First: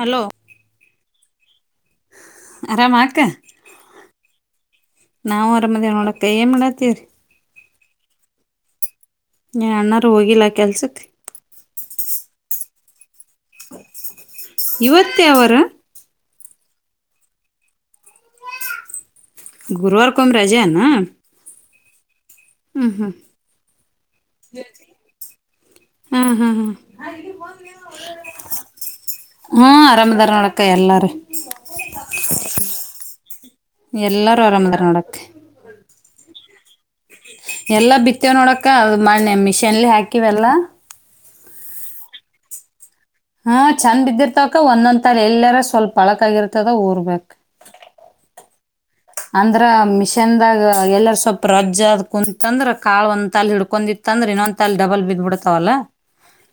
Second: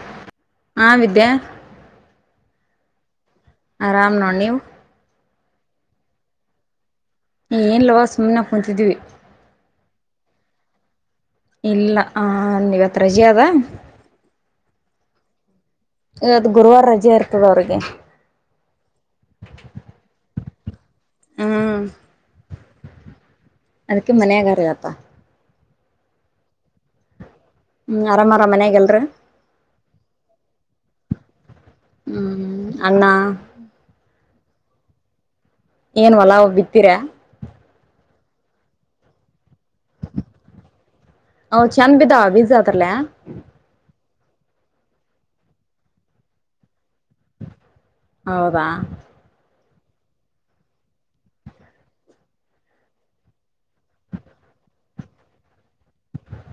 Hello ಹ ವಿದ್ಯಾ ಆರಾಮಾಕ್ಕ ಆರಾಮ್ ನೋಡ್ ನೀವು ನಾವು ಆರಾಮದೇ ನೋಳಕೈ ಏ ಮಾಡಾತ್ತೀವ್ರಿ ಏನ್ ಲವ ಸುಮ್ಮ್ನೆ ಕುಂತಿದೀವಿ ಏನ್ ಅಣ್ಣಾರ ಹೋಗಿಲ್ಲಾ ಕೆಲ್ಸಕ್ ಇಲ್ಲ ಹ ನೀವ್ ಹತ್ ರಜೆ ಅದ ಇವತ್ತೇ ಅವರ ಆದ್ ಗುರುವಾರ ರಜೆ ಇರ್ತದ ಅವ್ರಿಗೆ ಗುರ್ವರ ಕೊಮ್ ರಜೆ ಏನ ಹಾ ಹ್ಮ್ ಹ್ಮ್ ಅದಕ್ಕೆ ಮನೆಯಾಗರ ಇವತ್ತಾ ಹ್ಮ ಹ್ಮ್ ಹ ಹ್ಮ್ ಆರಾಮಾರ ಮನ್ಯಾಗಲ್ರ ಹ್ಮ ಆರಾಮದಾರ ನೋಡಕ್ಕ ಎಲ್ಲಾರು [unintelligible] ಹ್ಮ್ ಅಣ್ಣ ರು ಆರಾಮದರ ನೋಡತಿ ಏನ್ ಹೊಲ ಬಿತ್ತೀರಾ ಎಲ್ಲಾ ಬಿತ್ತೇವ್ ನೋಡಕ್ಕ ಅದ್ ಮಾಡನೆ ಮಿಷನ್ಲಿ ಹಾಕಿವಿವೆಲ್ಲಾ ಅವ್ ಚೆಂದ್ ಬಿದವ್ ಬೀಜ ಅದ್ರಲ್ಲೇ ಹಾ ಚಂದ್ ಬಿದ್ದೇರ್ ಕ ಒಂದೊಂದ್ ತಲೆ ಎಲ್ಲಾರ ಸ್ವಲ್ಪ ಅಳಕಾಗಿರ್ತದ ಊರ್ಬೇಕ್ ಹೌದಾ ಅಂದ್ರ ಮಿಷನ್ದಾಗ ಎಲ್ಲಾರ ಸ್ವಲ್ಪ ರಜ್ಜ ಅ ಆದ್ ಕುಂತಂದ್ರ ಕಾಳ ಒಂದ ತಾಲ ಹಿಡ್ಕೊಂಡಿತ್ತ ಅಂದ್ರ ಇನ್ನೊ ತಾಲ ಡಬಲ್ ಬಿದ್ ಬಿಡ್ತಾವಲ್ಲ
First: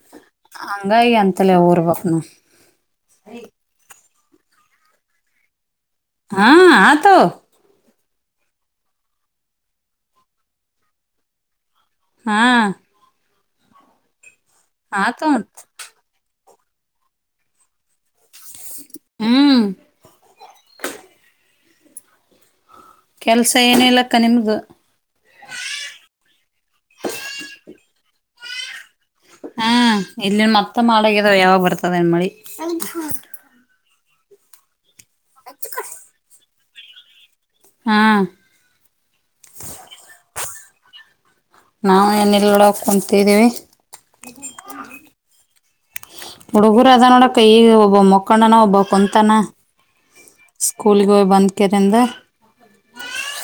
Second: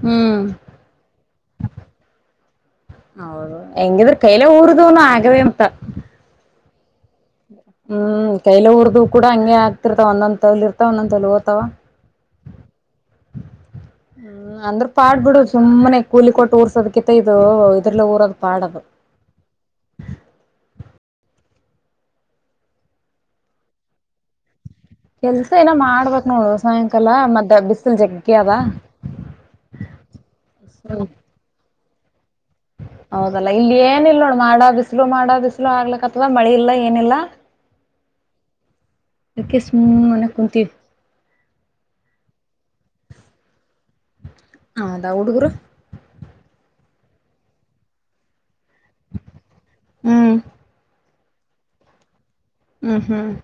ಹ್ಮ್ ಹಂಗಾಗಿ ಎಂತಲ್ಲ ಊರ್ ಬಕ್ನು ಹೌದು ಹೆಂಗಿದ್ರ ಕೈಲೆ ಊರದನು ಆಗೆವೆ ಅಂತ ಹಾ ಹತವ್ ಹ್ಮ್ ಕೈಲ ಊರ್ದು ಕೂಡ ಹಂಗೆ ಆಗ್ತಿರ್ತವಾವ ಒಂದೊಂದ್ ತಲಲಿ ಇರ್ತಾವ ಒಂದೊಂದ ತಲಿ ಓತವ ಹಾ ಹ್ಮ ಅಂದ್ರ ಪಾಡ್ ಆತು ಬಿಡು ಮತ್ ಸುಮ್ಮನೆ ಕೂಲಿ ಕೊಟ್ ಟೂರ್ಸ್ ಅದ್ಕಿಂತ ಇದು ಇದ್ರಲ ಊರದ್ ಪಾಡದು ಹ್ಮ್ ಕೆಲ್ಸ ಏನ್ ಇಲಕ್ಕ ನಿಮ್ದ್ ಕೆಲ್ಸ ಏನ ಮಾಡ್ಬೇಕ್ ನೋಡ ಸಾಯಂಕಾಲ ಮದ ಬಿಸಲ್ ಜಗ್ಗಿ ಅದ ಹ್ಮ ಇಲ್ಲಿನ್ ಮತ್ತ ಮಾಡಳಗಿದಾವ ಯಾವಾಗ ಬರ್ತ್ತ ತದೇನ್ ಮಳಿ ಹೌದಲ್ಲ ಇಲ್ ಎ ಏನಿಲ್ ನೋಡ್ ಮಾಡದ್ ಬಿಸ್ಲು ಮಾಡ ಬಿಸ್ಲು ಆಗ್ಲತ್ತದ ಮಳಿ ಇಲ್ಲ ಎ ಏನಿಲ್ಲ ಹಾ ಅದ್ಕೆ ಸುಮ್ಮನೆ ಕುಂತಿವ ನಾವು ಏನ ಎಲ್ಲಡ ಕುಂತಿದ್ದೀವಿ ಹೌದಾ ಹುಡುಗರು ಹುಡುಗರು ಅದ ನೋಡ ಈಗ ಒಬ್ಬ ಮಕ್ಕೊಂಡನ ಒಬ್ಬ ಬ ಕುಂತಾನ ಹ್ಮ್ ಸ್ಕೂಲ್ ಗೋವ ಬಂದ್ಕಿಂದ ಹ್ಮ ಹ್ಮ್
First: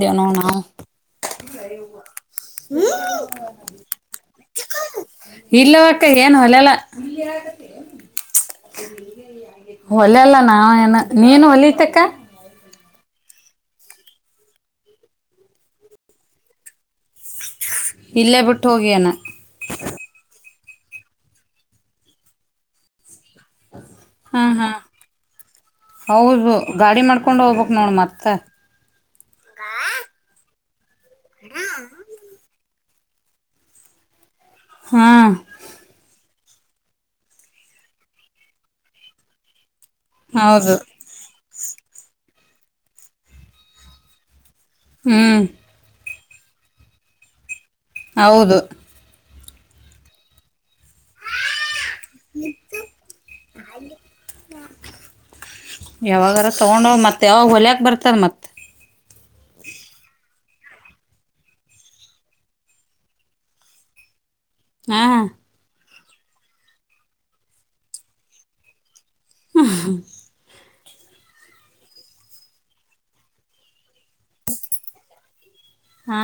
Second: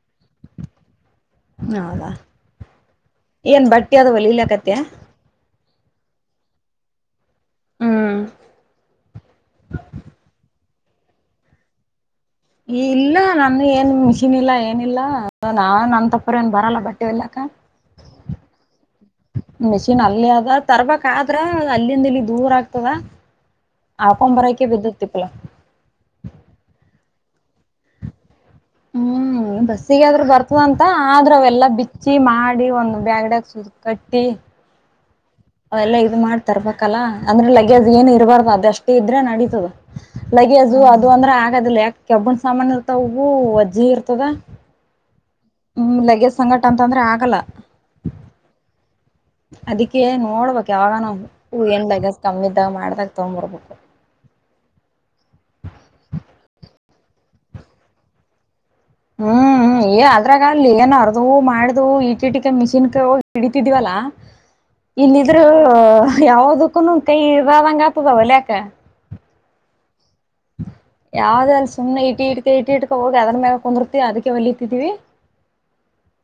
[unintelligible] ಹೌದಾ ಏನ್ ಬಟ್ಟೆ ಅದವ ಒಲಿಲ್ಕತ್ಯ ಇಲ್ಲವಕ್ಕ ಏನ್ ಹೊಲೆಲ್ಲ [inaudible] ಹ್ಮ್ ಒಲ್ಲೆಲ್ಲಾ ನಾ ನೀನು ವಲಿತಕ್ಕ ಇಲ್ಲ ನನ್ ಏನ್ ಮಿಷಿನ್ ಇಲ್ಲ ಏನಿಲ್ಲ ನಾನ್ ನನ್ ತಪ್ಪರ ಏನ್ ಬರಲ್ಲ ಬಟ್ ಲ್ಲ ಇಲ್ಲೇ ಬಿಟ್ಟು ಹೋಗಿಯನ ಮೆಷನ್ ಅಲ್ಲಿ ಅದ ತರ್ಬಕ್ ಆದ್ರ ಅಲ್ಲಿಂದಲ್ಲಿ ದೂರ ಆಗ್ತದ ಹಾಕೊಂಡ್ ಹ್ಮ ಬರಕೆ ಹಾ ಬಿದ್ದತಿಪ್ಪಲ ಹೌದು ಗಾಡಿ ಮಾಡ್ಕೊಂಡ್ ಹೋಗ್ಬೇಕ ನುಡು ಮತ್ತೆ ಹ್ಮ್ ಬಸ್ಸಿಗೆ ಆದರು ಬರ್ತ ಒಂದು ಆದ್ರ ಅವೆಲ್ಲ ಬಿಚ್ಚಿ ಮಾಡಿ ಒಂದ ಬ್ಯಾಗಡೆಗ ಸೂಜಿ ಕಟ್ಟಿ ಹ್ಮ್ ಅವೆಲ್ಲ ಇದು ಮಾಡ್ತರ್ಬೇಕಲ್ಲ ಅಂದ್ರೆ ಲಗೇಜ್ ಏನ್ ಇರಬಾರ್ದು ಅದಷ್ಟೇ ಇದ್ರೆ ನಡೀತದ ಹೌದು ಲಗೇಜು ಅದು ಅಂದ್ರ ಅದಲ್ ಯಾಕೆ ಕೆಬ್ಬಣ ಸಾಮಾನು ಇರ್ತಾವ ಹವು ವಜ್ಜಿ ಇರ್ತದ ಹ್ಮ್ ಹ್ಮ್ ಲಗೇಜ್ ಸಂಕಟ ಅಂತ ಅಂದ್ರೆ ಆಗಲ್ಲ ಹೌದು ಅದಕೇ ನೋಡ್ಬೇಕ ಯಾಗ ನ ಹೂ ಏನ್ ಬಗ ಕಮ್ಮಿದಾಗ ಮಾಡ್ದಾಗ ತಗೊಂಡ್ ಬರ್ಬೇಕು ಯಾವಾಗಾರ ತಗೊಂಡ ಮತ್ತೆ ಯಾವಾಗ ಹೊಲಕ್ ಬರ್ತಾರ ಮತ್ತ ಹ್ಮ್ ಏ ಅದ್ರಾಗಲ್ ಏನ ಅರ್ದು ಮಾಡ್ದ ಇಟಿ ಇಟಿಕ ಮಿಷಿನ್ ಕ ಹೋಗಿ ಹಿಡಿತಿದಿವವಲ್ಲಾ ಹಾ ಇಲ್ಲಿದ್ರು ಯಾವದಕ್ಕೂನು ಕೈರಾವಂಗ ಆತದಾ ವಲಿಯಾಕ [inaudible] ಯಾವ್ದ ಅಲ್ಲಿ ಸುಮ್ಮನೆ ಇಟಿ ಇಟ್ಕ ಇಟಿ ಇಟ್ಕ ಹೋಗಿ ಅದ್ರ ಮೇಲೆ ಕುಂದ್ರ ಅದಕ್ಕೆ ಒಲಿತಿದ್ದೀವಿ ಹಾ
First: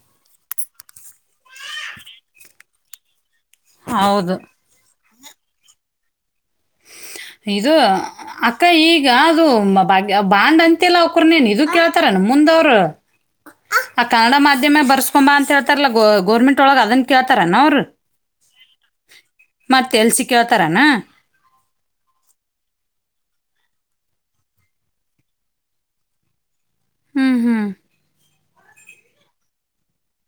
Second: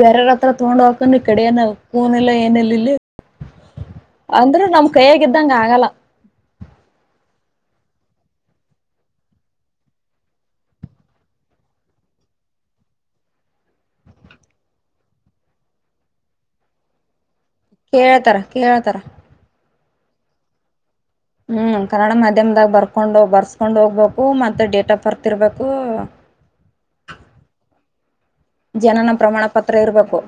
ಬೇರಾರ ಹತ್ರ ತಗೊಂಡ್ ಹಕನ್ ಕಡೆಯನ ಫೋನ್ ಇಲಾ ಏನಿಲ್ಲ ಇಲ್ಲಿ ಹೌದು ಕೈಯಗಿದ್ದಂಗ ಆಗಲ್ಲ ಇದು ಅಕ್ಕ ಈಗ ಅದು ಬ ಬಾಂಡ್ ಅಂತಲ್ಲ ಅವಕ್ರನೇನ್ ಇ ಕೇಳ್ತಾರ ನಮ ಮುಂದ ಅವರು ಆ ಕನ್ನಡ ಮಾಧ್ಯಮ ಬರ್ಸ್ಕೊಂಬಾ ಅಂತ ಹೇಳ್ತಾರಲ್ಲ ಗ ಗೋರ್ಮೆಂಟ್ ಒಳಗ ಅದನ್ ಕೇಳ್ತಾರ್ ಕೇಳ್ತರ ಕೇಳ್ತರ ಮತ್ತೆ ಎಲ್ಸ ಕೇಳ್ತಾರನಾ ಹ್ಮ್ ಕನ್ನಡ ಮಾಧ್ಯಮದಾಗ ಬರ್ಕೊಂಡು ಬರ್ಸ್ಕೊಂಡು ಹೋಗ್ಬೇಕು ಮತ್ತೆ ಡೇಟ್ ಆಫ್ ಬರ್ತ್ ಇರ್ಬೇಕು ಹ್ಮ್ ಹ್ಮ್ ಜನನ ಪ್ರಮಾಣ ಪತ್ರ ಇರ್ಬೇಕು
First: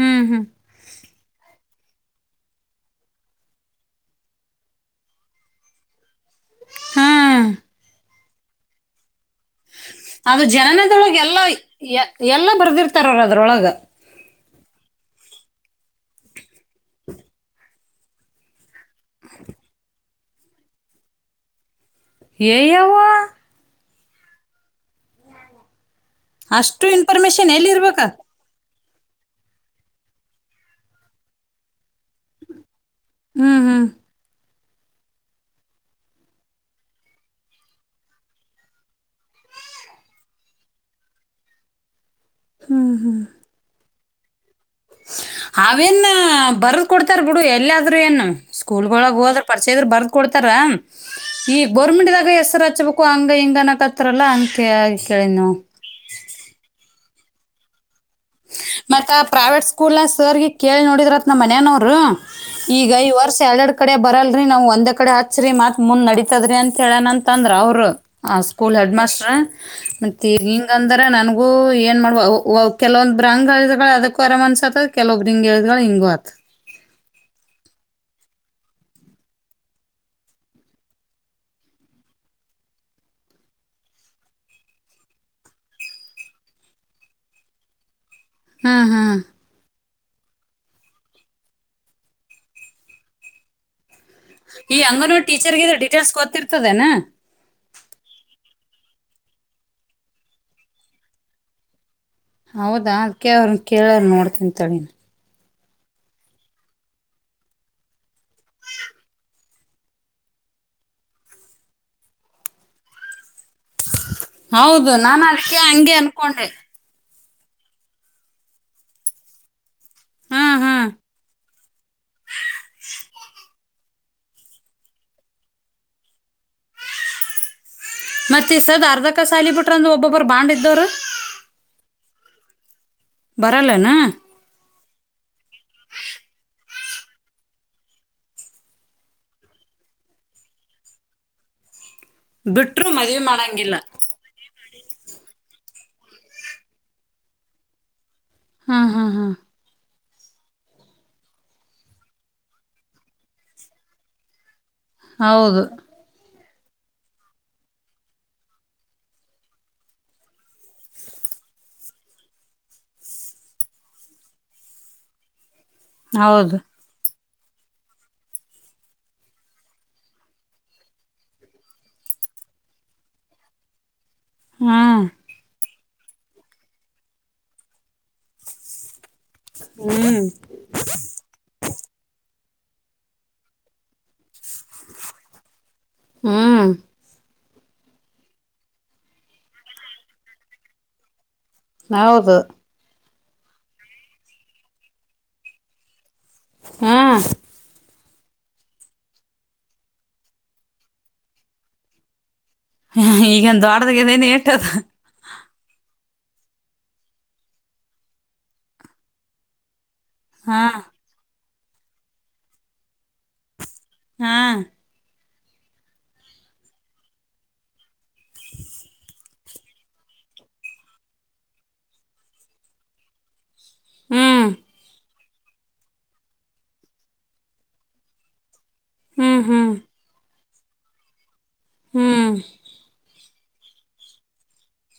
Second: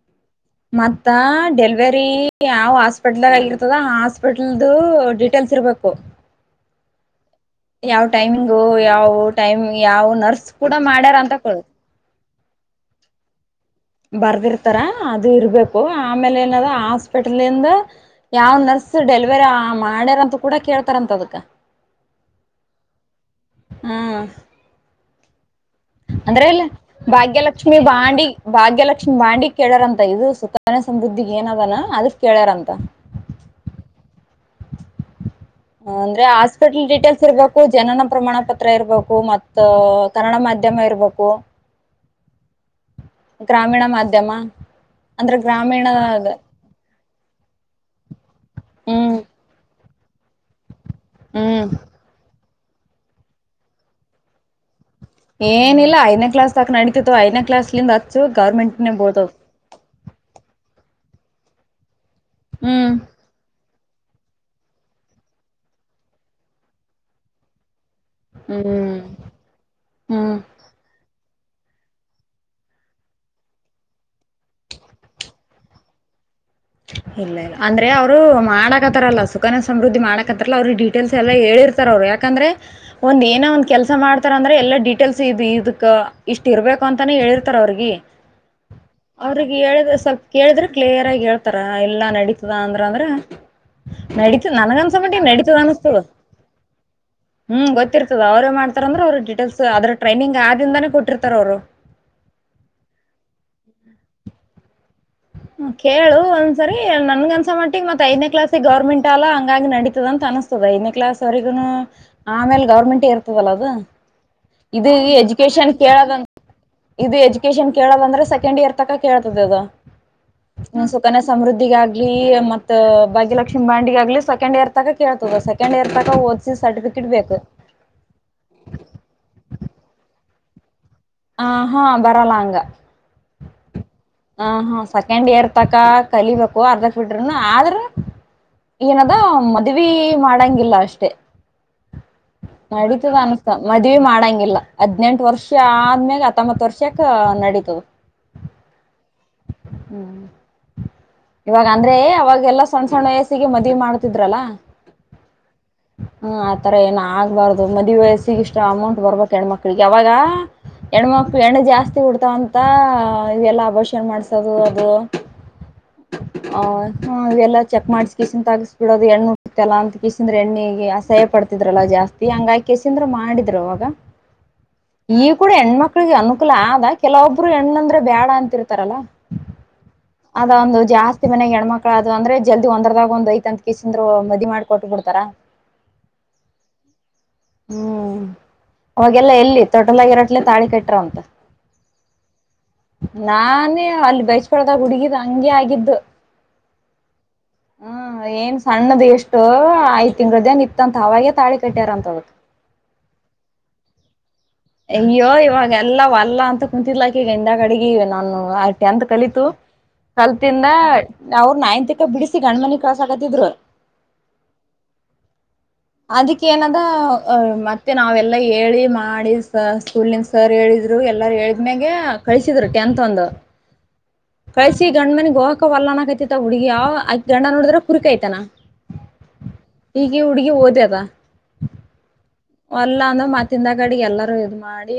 ಹ್ಮ್ ಹ್ಮ್ ಮತ್ತ ಡೆಲ್ ವೆರಿ ಯಾವ್ ಹೊಸೆಪಿಟಲ್ ಆಗಿರ್ತದ ಆ ಹಾಸ್ಪಿಟಲ್ದು ಡೀಟೇಲ್ಸ್ ಇರ್ಬೇಕು ಹ್ಮ್ ಯಾವ್ ಟೈಮಿಂಗು ಯಾವು ಟೈಮ್ ಯಾವ್ ಅದು ನರ್ಸ್ ಕೂಡ ಜನನದೊಳಗ ಮಾಡ್ಯಾರ ಅಂತ ಎಲ್ಲ ಕೊಡ್ ಎ- ಎಲ್ಲ ಬರ್ದಿರ್ತಾರ್ರ ಅದ್ರೊಳಗ ಬರೆದಿರ್ತ್ತಾರೆ ಅದು ಇರಬೇಕು ಆಮೇಲೆ ಏನರ ಹಾಸ್ಪಿಟಲ್ ನಿಂದ ಯಾವ್ ನರ್ಸ್ ಡೆಲಿವರಿ ಮಾಡಿರ್ತರ ಅಂತ ಕೂಡ ಕೇಳ್ತರ ಅಂತೆ ಅದಕ ಯ್ ಯವ್ವ ಹ್ಮ ಅಂದ್ರೆಲ್ಲ ಅಷ್ಟು ಇನ್ಫಾರ್ಮೇಶನ್ ಎಲ್ಲಿ ಭಾಗ್ಯಲಕ್ಷ್ಮಿ ಇರ್ಬೇಕ ಬಾಂಡ್ಗ್ ಭಾಗ್ಯಲಕ್ಷ್ಮ ಬಾಂಡ್ ಗೆ ಕೇಳ್ಯಾರಂತ ಇದು ಸುಖ ನ್ಯ ಸಮೃದ್ಧಿಗೆ ಏನ ಅದನ ಅದಕ್ ಕೇಳ್ಯಾರಂತ ಹ್ಮ್ ಹ್ಮ್ ಅಂದ್ರೆ ಹಾಸ್ಪಿಟಲ್ ಡೀಟೇಲ್ಸ್ ಇರ್ಬೇಕು ಜನನ ಪ್ರಮಾಣ ಪತ್ರ ಇರ್ಬೇಕು ಮತ್ತ ಕನ್ನಡ ಮಾಧ್ಯಮ ಇರ್ಬೇಕು ಗ್ರಾಮೀಣ ಮಾಧ್ ಧ್ಯಮ ಅವೇನ್ ಬರ್ದ್ ಕೊಡ್ತಾರ್ ಬಿಡು ಎಲ್ಲಾದ್ರೂ ಏನು ಸ್ಕೂಲ್ ಹ್ಮ್ ಒಳಗ್ ಹೋದ್ರ ಪರಿಚಯ ಇದ್ರೆ ಬರ್ದ್ ಕೊಡ್ ಕೊಡ್ತಾರ ಹ್ಮ್ ಈಗ್ ಗವರ್ನಮೆಂಟ್ದಗೆ ಹೆಸ್ರ ಹಚ್ಬೇಕು ಹಂಗ ಹಿಂಗನಕತ್ರಲ್ಲ ಅದಕ್ಕೆ ಶ್ ಏನಿಲ್ಲ ಐದನೇ ಕ್ಲಾಸ್ ತಕ್ ನಡಿತೆತ್ ಐದನೇ ಕ್ಲಾಸಿಂದ ಹಚ್ಚ ಮತ್ತ ಆ ಪ್ರೈವೇಟ್ ಸ್ಕೂಲ್ ಸರ್ ಕೇಳಿ ನೋಡಿದ್ರತ್ ನಮ್ಮ ಮನೆನವ್ರು ಈಗ ಹ್ಮ್ ಈ ವರ್ಷ ಎಡ್ ಎಡ್ ಕಡೆ ಬರಲ್ರರಿ ನಾವವು ಒಂದೇ ಕಡೆ ಹಚ್ಚ್ರರಿ ಮತ್ ಮುಂದ್ ನಡಿತತದ್ರಿ ಅಂತ ಹೇಳನ ಅಂತ ಅಂದ್ರ ಅವರು ಹ ಸ್ಕೂಲ್ ಹೆಡ್ ಹ್ಮ್ ಮಾಸ್ಟರ್ ಮತ್ತ ಹ್ಮ್ ಹಿಂಗ ಅಂದ್ರ ನನ್ ಏನ್ ಮಾಡುವ ಕೆಲವೊಂದು ಬ್ರಂಗಳಿದಗಳು ಅದಕ್ಕೂ ಅರಾಮ ಅನ್ಸತ್ತತ್ ಕೆಲೊಬ್ರಿಂಗ್ಳಿದ್ಗಳು ಹಿಂಗತ್ ಇಲ್ಲ ಇಲ್ಲ ಅಂದ್ರೆ ಅವ್ರು ಮಾಡಕತಾರಲ್ಲ ಸುಖನ ಸಮೃದ್ಧಿ ಮಾಡಕತ್ತಲ್ಲ ಅವ್ರಿಗೆ ಡೀಟೇಲ್ಸ್ ಎಲ್ಲಾ ಹೇಳಿರ್ತಾರ ಅವ್ರು ಯಾಕಂದ್ರೆ ಒಂದ್ ಏನೋ ಒಂದ್ ಕೆಲ್ಸ ಮಾಡ್ತಾರ ಅಂದ್ರೆ ಎಲ್ಲಾ ಡೀಟೇಲ್ಸ್ ಇ ಇದಕ್ ಇಷ್ಟ ಇರ್ಬೇಕು ಅಂತಾನೆ ಹೇಳಿರ್ತಾರ ಅವ್ರಗೆ ಹ್ಮ್ ಹ್ಮ್ ಅವರಿಗೆ ಹೇಳಿದ ಸರ್ ಕೇಳಿದರೆ ಕ್ಲಿಯರ್ ಹಾಗೆ ಹೇಳು ತರ ಎಲ್ಲಾ ನಡೀತದ ಅಂದ್ರ ಅಂದ್ರ ನಡತದ ಈ ನನಗೆ ಅನಿಸಿದ ಅಂಗನವಾಡಿ ಮಟ್ಟಿಗೆ ನಡೀತಾದ ಟೀಚರ್ಗೆ ಅನಿಸ್ತದ ಡೀಟೇಲ್ಸ್ ಗೊತ್ತಿರ್ತದೇನ ಗೊತ್ತಿರ್ತದ ಅವರೇ ಮಾಡಿಸ್ತಾರೆ ಗೊತ್ತಿರುತ್ತದೆ ಅವ್ರರು ಡಿಟೇಲ್ಸ್ ಅದ್ರ ಟ್ರೈನಿಂಗ್ ಆದಿಂದಾನೇ ಕೊಟ್ಟಿರ್ತಾರ ಅವ್ರು ಹೌದಾ ಅದ್ಕ್ಕೆ ಅವ್ರನ್ನ ಕೇಳರು ನೋಡಿತೀನಿ ತಡಿ ಹ ಕೇಳು ಒಂದ್ಸರಿ ನನ್ಗ ಅನ್ಸ ಮಟ್ಟಿ ಮತ್ ಐದನೇ ಕ್ಲಾಸಿಗೆ ಗವರ್ಮೆಂಟ್ ಅಲ್ಲ ಹಂಗಂಗ ನಡೀತದ ಅಂತ ಅನಿಸಸ್ತದ ಐದನೇ ಕ್ಲಾಸ್ ವರೆಗೂನು ಆಮೇಲೆ ಗವರ್ಮೆಂಟ್ ಇರುತ್ತದೆ ಇತವಲ್ಲ ಅದ ಹೌದು ಇದು ನಾನು ಅದಕ್ಕೆ ಎಜುಕೇಶನ್ ಹಂಗೆ ಕೇಳದಂತ ಅನ್ಕೊಂಡೆ ಇದು ಎಜುಕೇಶನ್ ಕೇಳೋದಂದ್ರೆ ಸೆಕೆಂಡ್ ಇಯರ್ ತಕ ಕೇಳ್ತದ ಅದು ಹ್ಮ್ ಹ್ಮ್ ಸುಕನ ಸಮೃದ್ಧಿಗ ಆಗ್ಲಿ ಮತ್ತ ಭಾಗ್ಯಲಕ್ಷ್ಮಿ ಬಾಂಡಗ ಆಾಗಗ್ಲಿ ಇ ಸೆಕೆಂಡ್ ಇಯರ್ ತ ಕೇಳ್ತದ ಸೆಕೆಂಡ್ ಇಯರ್ ತ ಓದಸಿ ಸರ್ಟಫಿಕೇಟ್ ಬೇಕು ಮತ್ತೆ ಸದ ಅರ್ಧ ಕ ಸಾಲ ಬಿಟ್ರ ಅಂದ ಒಬೊಬ್ರು ಬಾಂಡ್ ದರ ಹ ಹಾ ಬರಲ್ಲ ಹಂಗ ಬರಲ್ಲನ ಹ ಹಾ ಸೆಕೆಂಡ್ ಇಯರ್ ತಕ ಕಲಿಬೇಕು ಅರ್ಧ ಫಿಟ್ರನು ಆದ್ರ ಏನದ ಮದುವಿ ಮಾಡಂಗಿಲ್ಲ ಅಷ್ಟೆ ಬಿಟ್ರು ನಡೀತದ ಮದ್ವಿ ಅನ್ಸ್ತ ಮಾಡಂಗಿಲ್ಲ ಮದ್ವಿ ಮಾಡಂಗಿಲ್ಲ ಹದ್ನೆಂಟು ವರ್ಷ ಒ ಮ್ಯಾಗ ಹತ್ತೊಂಬ ವರ್ಷಕ್ಕೆ ನಡೀತವೆ ಹಾ ಹಾ ಹಾ ಹ್ಮ್ ಇವಾಗ ಅಂದ್ರೆ ಅವಾಗೆಲ್ಲಾ ಸಣ್ಣ ಸಣ್ಣ ವಯಸ್ಸೀ ಗೆ ಮದವೆ ಮಾಡ್ತಿದ್ರಲ್ಲ ಹೌದು ತರ ಏನ ಆಗ್ಬಾರ್ದು ಮದುವ ವಯಸ್ಸಗಿಷ್ಟ ಅಮೌಂಟ್ ಬರ್ಬೇಕು ಹೆಣ್ಮಕ್ಕಳಿಗೂ ಅವಾಗ ಹೆಣ್ಮಕ್ಳ ಹೆಣ್ಣ ಜಾಸ್ತಿ ಉಡ್ತಾವಂತ ಇವೆಲ್ಲ ಮಾಡಿಸೋದು ಅದು ಹೌದು ಹ್ ಇವೆಲ್ಲ ಚೆಕ್ ಮಾಡಸಿ ಕಿಸನ್ ತಾಗಸ್ ಬಿಡೋದು ಹೆಣ್ಣು ಹುಟ್ಟಿತಲ್ಲ ಅಂತ ಕಿಸಿಂದ್ರ ಎಣ್ಣಿಗೆ ಅಸಹಾಯ ಪಡ್ತಿದ್ರಲ್ಲ ಜಾಸ್ತಿ ಹಂಗಾಗಿ ಕಿಸಿಂದ್ರ ಮಾಡಿದ್ರು ಅವವಾಗ ಹ್ಮ್ ಈ ಕೂಡ ಹೆಣ್ಮಕ್ ಅನುಕೂಲ ಆದ ಕೆಲವೊಬ್ರು ಹೆಣ್ಣಂದ್ರೆ ಬೇಡ ಲ್ಲ ಹ್ಮ್ ಅದ ಒಂದು ಜಾಸ್ತಿ ಮನ್ಯಾ ಗ ಹೆಣ್ಮಕ್ಳ ಅದು ಅಂದ್ರೆ ಜಲ್ದಿ ಒಂದ್ರದಾಗ ಒಂದು ಐತ ಅಂತ ಕಸಂದರು ಮದಿವಿ ಮಾಡ್ಕ ಕೊಟ್ಟು ಬಿಡ್ತಾರ ಹ್ಮ್ ಹ್ಮ್ ಅವಾಗೆಲ್ಲ ಎಲ್ಲಿ ತೊಟ್ಟಲಾಗಿರತ್ತಲೇ ತಾಳಿ ಕಟ್ರ ಅಂತ ಹೌದು ನಾನೇ ಅಲ್ಲಿ ಭೈಚಬಲದಗ ಹುಡುಗಿದ ಹಂಗೆ ಆಗಿದ್ದು ಹಾ ಹ್ಮ ಏನ್ ಸಣ್ಣದ ಎಷ್ಟು ಐ ತಿಂಗ್ಳ್ದೇನ್ ಇತ್ತಂತ ಅವಾಗೆ ತಾಳಿ ಕಟ್ಟ್ಯಾರ ಅಂತ ಈಗೇನ್ ದೊಡ್ದಾಗಿದೆನ್ ಯೇಟ್ ಅಯ್ಯೋ ಇವಾಗ್ ಎಲ್ಲ ವಲ್ಲ ಅಂತ ಕುಂತಿದ್ಲಾಕಿ ಹಿಂದ ಗಡಗಿ ನಾನು ಟೆಂತ್ ಕಲಿತು ಹಾ ಕಲ್ತಿಂದ ಅವ್ರು ನೈನ್ತ್ಕೆ ಬಿಡಿಸಿ ಗಂಡ ಮನಿ ಕಳ್ಸ ಕತಿದ್ರು ಹಾ ಅದಕ್ಕೆ ಏನದ ಮತ್ತೆ ನಾವೆಲ್ಲಾ ಹೇಳಿ ಮಾಡಿ ಸ್ಕೂಲ್ಂದ ಸರ್ ಹೇಳಿದ್ರು ಎಲ್ಲಾರ ಹೇಳಿದ್ಮ್ಯಾಗ ಕಳಿಸಿದ್ರು ಟೆಂತ್ ಒಂದ್ ಹ್ಮ್ ಕಳಿಸಿ ಗಣ್ಮನ್ ಹೋಗಕ ವಲ್ಲನಕತಿತ ಅವ್ ಹುಡುಗಿ ಅವ್ ಗಂಡ ನೋಡದ್ರೆ ಕುರಿ ಕೈತನ ಹ್ಮ್ ಹ್ಮ್ ಈಗಿ ಉ ಹುಡುಗಿ ಓದ್ಯಾದ ಹ್ಮ್ ವರ್ಲ್ಲ ಅಂದ ಮತ್ ತಿಂದ ಕಾಡಿಗೆ ಎಲ್ಲಾರೂ ಇದ್ ಮಾಡಿ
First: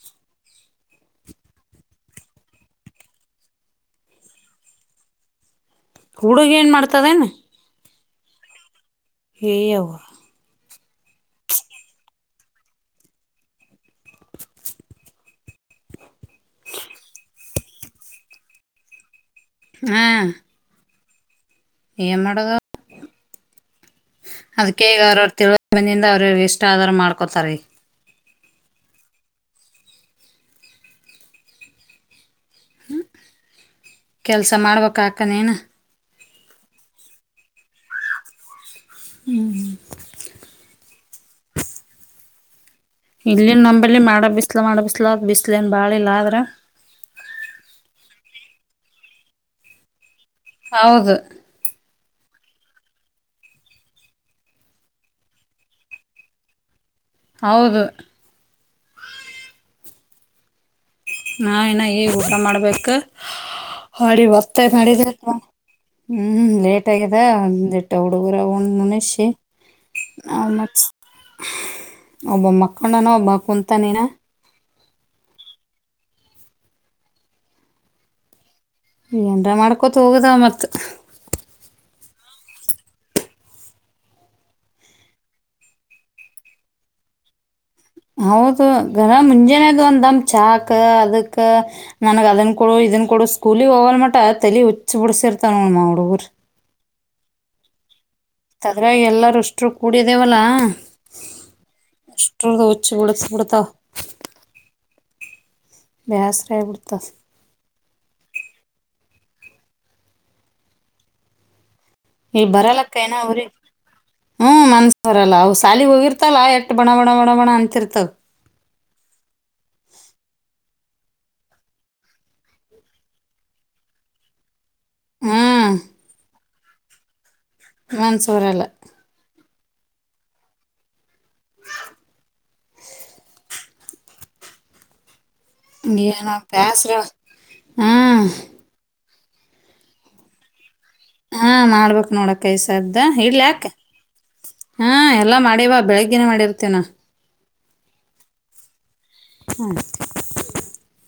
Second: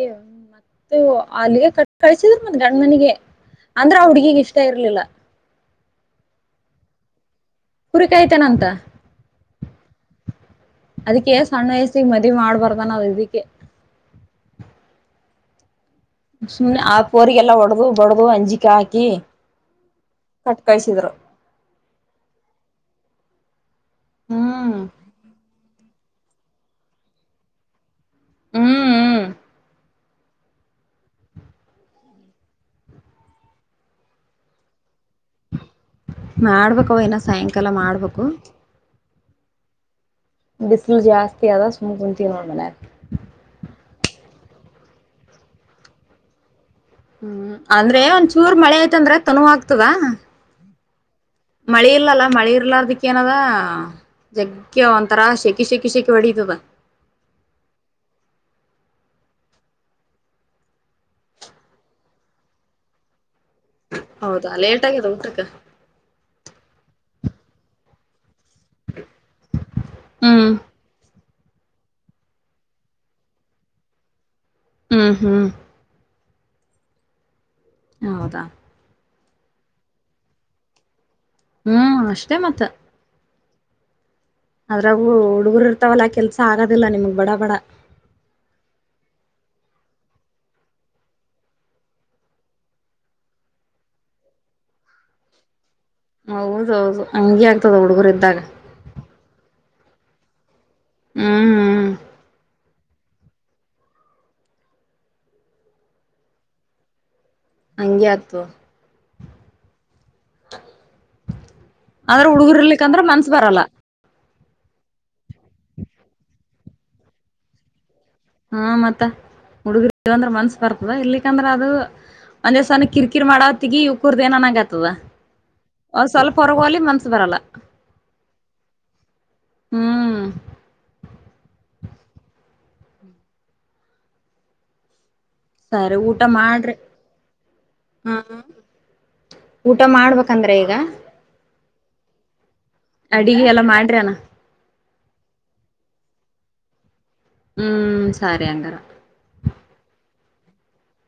ಮತ್ತ ಅಲ್ಲಿಗೆ ಕಟ್ಟಿ ಕಳ್ಸಿದ್ರರು ಮತ್ ಗಂಡ ಮನಿಗೆ ಅಂದ್ರ ಹುಡ್ಗಿಗ್ ಇಷ್ಟ ಇರ್ಲಿಲ್ಲ ಹುಡುಗ ಏನ್ ಮಾಡ್ತದೇನ ಕುರಿಕಾಯ್ತಾನ ಅಂತ ಹೇ ಯವ್ವ ಅದಕ್ಕೆ ಸಣ್ಣ ವಯಸ್ಸ ಮದ್ವಿ ಮಾಡ್ಬಾರ್ದಾನ ಅ ಇದಕ್ಕೆ ಸುಮ್ಮನೆ ಆ ಪೋರಿಗೆಲ್ಲಾ ಹೊಡದು ಬಡ್ದ ಅಂಜಿಕೆ ಹಾಕಿ ಹಾ ಕಟ್ಕೈಸಿದ್ರು ಏನ್ ಮಾಡದು ಹ್ಮ್ ಅದಕ್ಕೆ ಗಾರಡ್ತಿ ಬಂದೀನ್ ಅವ್ರ್ ಅವ್ರ್ ಇಷ್ಟ ಯಾದಾರ ಮಾಡ್ಕೋತಾರೀ ಹ್ಮ್ ಹ್ಮ್ ಕೆಲ್ಸ ಮಾಡ್ಬೇಕ ಆಕ ಏನು ಮಾಡ್ಬೇಕ ಅವ ಇನ ಸಾಯಂಕಾಲ ಮಾಡ್ಬೇಕು ಹ್ಮ್ ಹ್ಮ್ ಬಿಲು ಜಾಸ್ತಿ ಅದ ಸುಮ್ ಕುಂತೀವಿ ನೋಡ್ ಮನ್ಯಾಗ ಇಲ್ಲಿನ್ ನಂಬಲ್ಲಿ ಮಾಡ ಬಿಸ್ಲ ಮಾಡ ಬಿಸ್ಲಾ ಬಿಸ್ಲ ಏನ್ ಬಾಳ ಇಲ್ಲ ಆದ್ರೆ ಚೂರ್ ಮಳೆ ಐತಂದ್ರೆ ತನೋ ಆಗ್ತದ ಹೌದ ಮಳಿ ಇರ್ಲಲ್ಲ ಮಳಿ ಇರ್ಲಾರದಕ್ಕ ಏನದ ಜಗ್ಗೆ ಒಂತರಾ ಶೆಕಿ ಶೆಕಿ ಶೆಕೆ ಹೊಡಿತದ ಹೌದು ನಾ ಇನ್ನ್ ಈಗ್ ಊಟ ಮಾಡ್ಬೇಕು ಹೊಡಿ ಹೌದಾ ಒತ್ತಾಯ್ತು ಲೇಟ್ ಆಗ್ಯದ ಮಾಡ ಊಟಕ್ಕ ಹ್ಮ್ ಲೇಟ್ ಆಗೈ ಅ ಅಂದಿಟ್ ಹೌಡು ಅವ್ರ ಒಂದ್ ಮನಷಿ ಅ ಹ್ಮ್ ಮತ್ಸ್ ಒಬ್ಬೊಬ್ ಮಕ್ಕಂಡನ ಒಬ್ಬ ಕುಂತಾನಿನ ಹ್ಮ್ ಹ್ಮ್ ಹೌದಾ ಎನ್ರ ಮಾಡ್ಕೊತ ಹೋಗದ ಮತ್ ಹ್ಮ್ ಅಷ್ಟೇ ಮತ್ತ ಅದ್ರಾಗೂ ಹುಡುಗರು ಇರ್ತಾವಲ್ಲಾ ಕೆಲ್ಸ ಆಗೋದಿಲ್ಲ ನಿಮಗ್ ಬಡ ಬಡ ಹೌದು ಗರ ಮುಂಜಾನೇದ್ ಒಂದಮ್ ಚಾಕ ಅದುಕ ನನುಗ್ ಅದುನ್ ಕೊಡು ಇದುನ್ ಕೊಡು ಸ್ಕೂಲಿಗ್ ಹೋಗಲ್ ಮಟ ತಲಿ ಹುಚ್ ಬಿಡ್ಸಿರ್ತಾವ ನಮ್ಮವ್ ಹೌದೌದು ಹಂಗೆ ತ ಹುಡುಗುರ್ ಇದ್ ತದ್ರ ಎಲ್ಲರೂಷ್ ಟ್ರೂ ಕುಡಿದೇವಲ್ಲ ಹ್ಮ್ ಹ್ಮ್ [unintelligible] ಹುಚ್ ಬಿಡುಸ್ ಬಿಡುತ್ತಾವ ಬ್ಯಾಸರಾ ಆಬಿಡ್ತಾದ್ ಹಂಗೆ ಆಗ್ತ್ ವ [inaudible] ಆದ್ರ ಇಲ್ಲಿ ಹುಡ್ಗೂರ್ರ್ಲಿಕ್ ಬರಲ್ಲಕ್ಕ ಅಂದ್ರ ಏನ ಮನ್ಸ ಅವ್ರಿಗೆ ಬರಲ್ಲ ಹ್ಮ್ ಮನ್ಸ್ ಬರಲ್ಲ ಅವು ಸಾಲಿಗ್ ಹೋಗಿರ್ತಲ್ಲ ಎಟ್ ಬಣ ಬಣ ಬಣ ಬಣ ಅಂತಿರ್ತದ್ ಹ ಮತ್ತ ಹುಡುಗುರ್ ಇಲ್ಲ ಅಂದ್ರ ಮನ್ಸ್ ಬರ್ತದ ಇರಲಿಕಂದ್ರ ಅದು ಒಂದ್ ಸಾನೆ ಕಿರ ಕೀರ್ ಮಾಡತ್ತಗಿ ಇವತುರ್ದ್ ಏನ ಆಗ್ಯಾದ್ ತದ ಹ್ಮ್ ಆ ಸ್ವಲ್ಪ್ ಪರವೋಲಿ ಮನಸ ಬರಲ್ಲ ಮನ್ಸ್ ಬರಲ್ಲ. ಹ್ಮ್ ಸರಿ ಊಟ ಏನ ಮಾಡ್ರಿ ಬ್ಯಾಸ್ರ ಹಾ ಹ್ಮ್ ಊಟ ಮಾಡ್ಬೇಕಂದ್ರೆ ಈಗ ಹಾಂ ಮಾಡ್ಬಕ್ ನೋಡಕ್ ಕೈಸಗ್ದ ಅಡಿಗೆ ಎಲ್ಲ ಇಡ್ಲಾಕೆ ಮಾಡ್ರಿ ಅನ ಹಾಂ ಎಲ್ಲಾ ಮಾಡೇವ ಬೆಳಗ್ಗಿನ ಮಾಡಿರ್ತೇನಾ ಹ್ಮ್ ಸರಿ ಅಂಗಾರ [unintelligible]